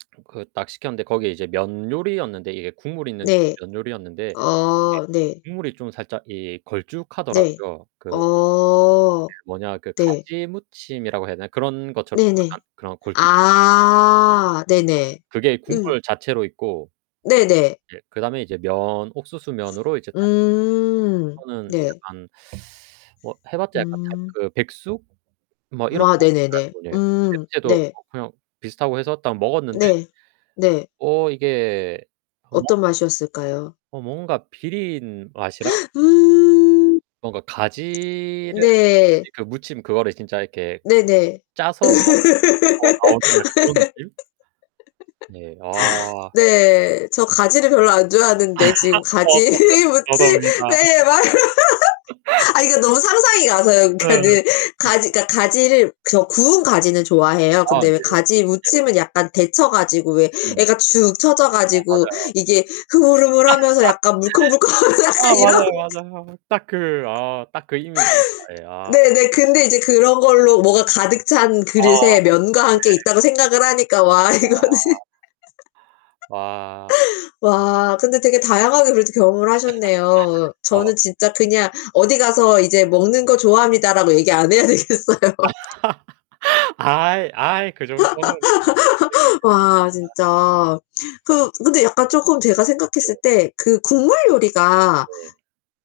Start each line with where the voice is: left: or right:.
right: 그 딱 시켰는데 거기 이제 면 요리였는데 이게 국물 있는
left: 네.
right: 면 요리였는데 이게
left: 어 네.
right: 국물이 좀 살짝 이
left: 네.
right: 걸쭉하더라고요. 그
left: 어.
right: 뭐냐. 그
left: 네.
right: 가지무침이라고 해야 되나? 그런 것처럼
left: 네네.
right: 약간 그런 걸쭉한
left: 아. 네네.
right: 그게
left: 으.
right: 국물 자체로 있고.
left: 네네.
right: 예, 그다음에 이제 면 옥수수면으로 이제 딱 해서
left: 음.
right: 그거는
left: 네.
right: 약간 뭐 해봤자 약간 닭
left: 음.
right: 그 백숙? 뭐 이런
left: 아,
right: 것인 줄
left: 네네네.
right: 알고 예.
left: 음,
right: 냄새도
left: 네.
right: 어 그냥 비슷하고 해서 딱 먹었는데
left: 네. 네.
right: 어, 이게 [unintelligible]
left: 어떤 맛이었을까요?
right: 어, 뭔가 비린 맛이랑
left: 음.
right: 뭔가 가지를
left: 네.
right: 가지 그 무침 그거를 진짜 이렇게
left: 네네.
right: 짜서 더 나오는 약간 그런 느낌? 네. 아.
left: 네. 저 가지를 별로 안 좋아하는데 지금 가지
right: 저도, 저도입니다.
left: 무침에 막. 아니 그 너무 상상이 가서요.
right: 네.
left: 그니까는 가지
right: 그러니까.
left: 그니까 가지를 저 구운 가지는 좋아해요.
right: 아,
left: 근데
right: 네.
left: 왜
right: 그런 네.
left: 가지무침은 약간 데쳐 가지고 왜
right: 음.
left: 애가 축 처져
right: 어,
left: 가지고
right: 맞아요.
left: 이게 흐물흐물하면서 약간 물컹물컹하고
right: 아,
left: 약간 이런.
right: 맞아요, 맞아요. 딱 그 아, 딱 그 이미지입니다. 예, 아.
left: 네네. 근데 이제 그런 걸로 뭐가 가득 찬
right: 아,
left: 그릇에 면과
right: 예.
left: 함께 있다고 생각을 하니까 와 이거는
right: 아. 와.
left: 와. 근데 되게 다양하게 그래도 경험을 하셨네요.
right: 아,
left: 저는
right: 네.
left: 진짜 그냥 어디 가서 이제 "먹는 거 좋아합니다."라고 얘기 안 해야 되겠어요.
right: 아이, 아이 그 정도는 [unintelligible]
left: 와
right: 아.
left: 진짜. 그 근데 약간 쪼끔 제가 생각했을
right: 예.
left: 때 그 국물 요리가
right: 네.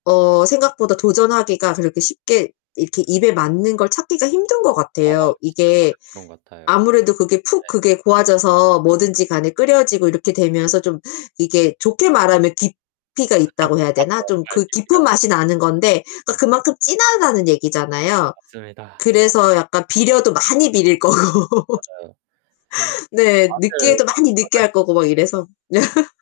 left: 어 생각보다 도전하기가 그렇게 쉽게 이렇게
right: 음.
left: 입에 맞는 걸 찾기가 힘든 것
right: 어,
left: 같아요.
right: 진짜
left: 이게
right: 맞아요. 그런 것 같아요.
left: 아무래도 그게 푹
right: 네.
left: 그게 고아져서 뭐든지 간에 끓여지고 이렇게 되면서 좀 이게 좋게 말하면 깊이가 있다고 해야 되나?
right: 맞아요,
left: 좀
right: [unintelligible]
left: 그
right: 깊이가
left: 깊은 맛이 나는 건데 그러니까
right: 음.
left: 그만큼 진하다는 얘기잖아요.
right: 맞습니다.
left: 그래서 약간 비려도 많이 비릴 거고.
right: 맞아요. 좀 진짜
left: 네.
right: 맛을
left: 느끼해도
right: 확
left: 많이
right: 끌어당
left: 느끼할 거고 막 이래서.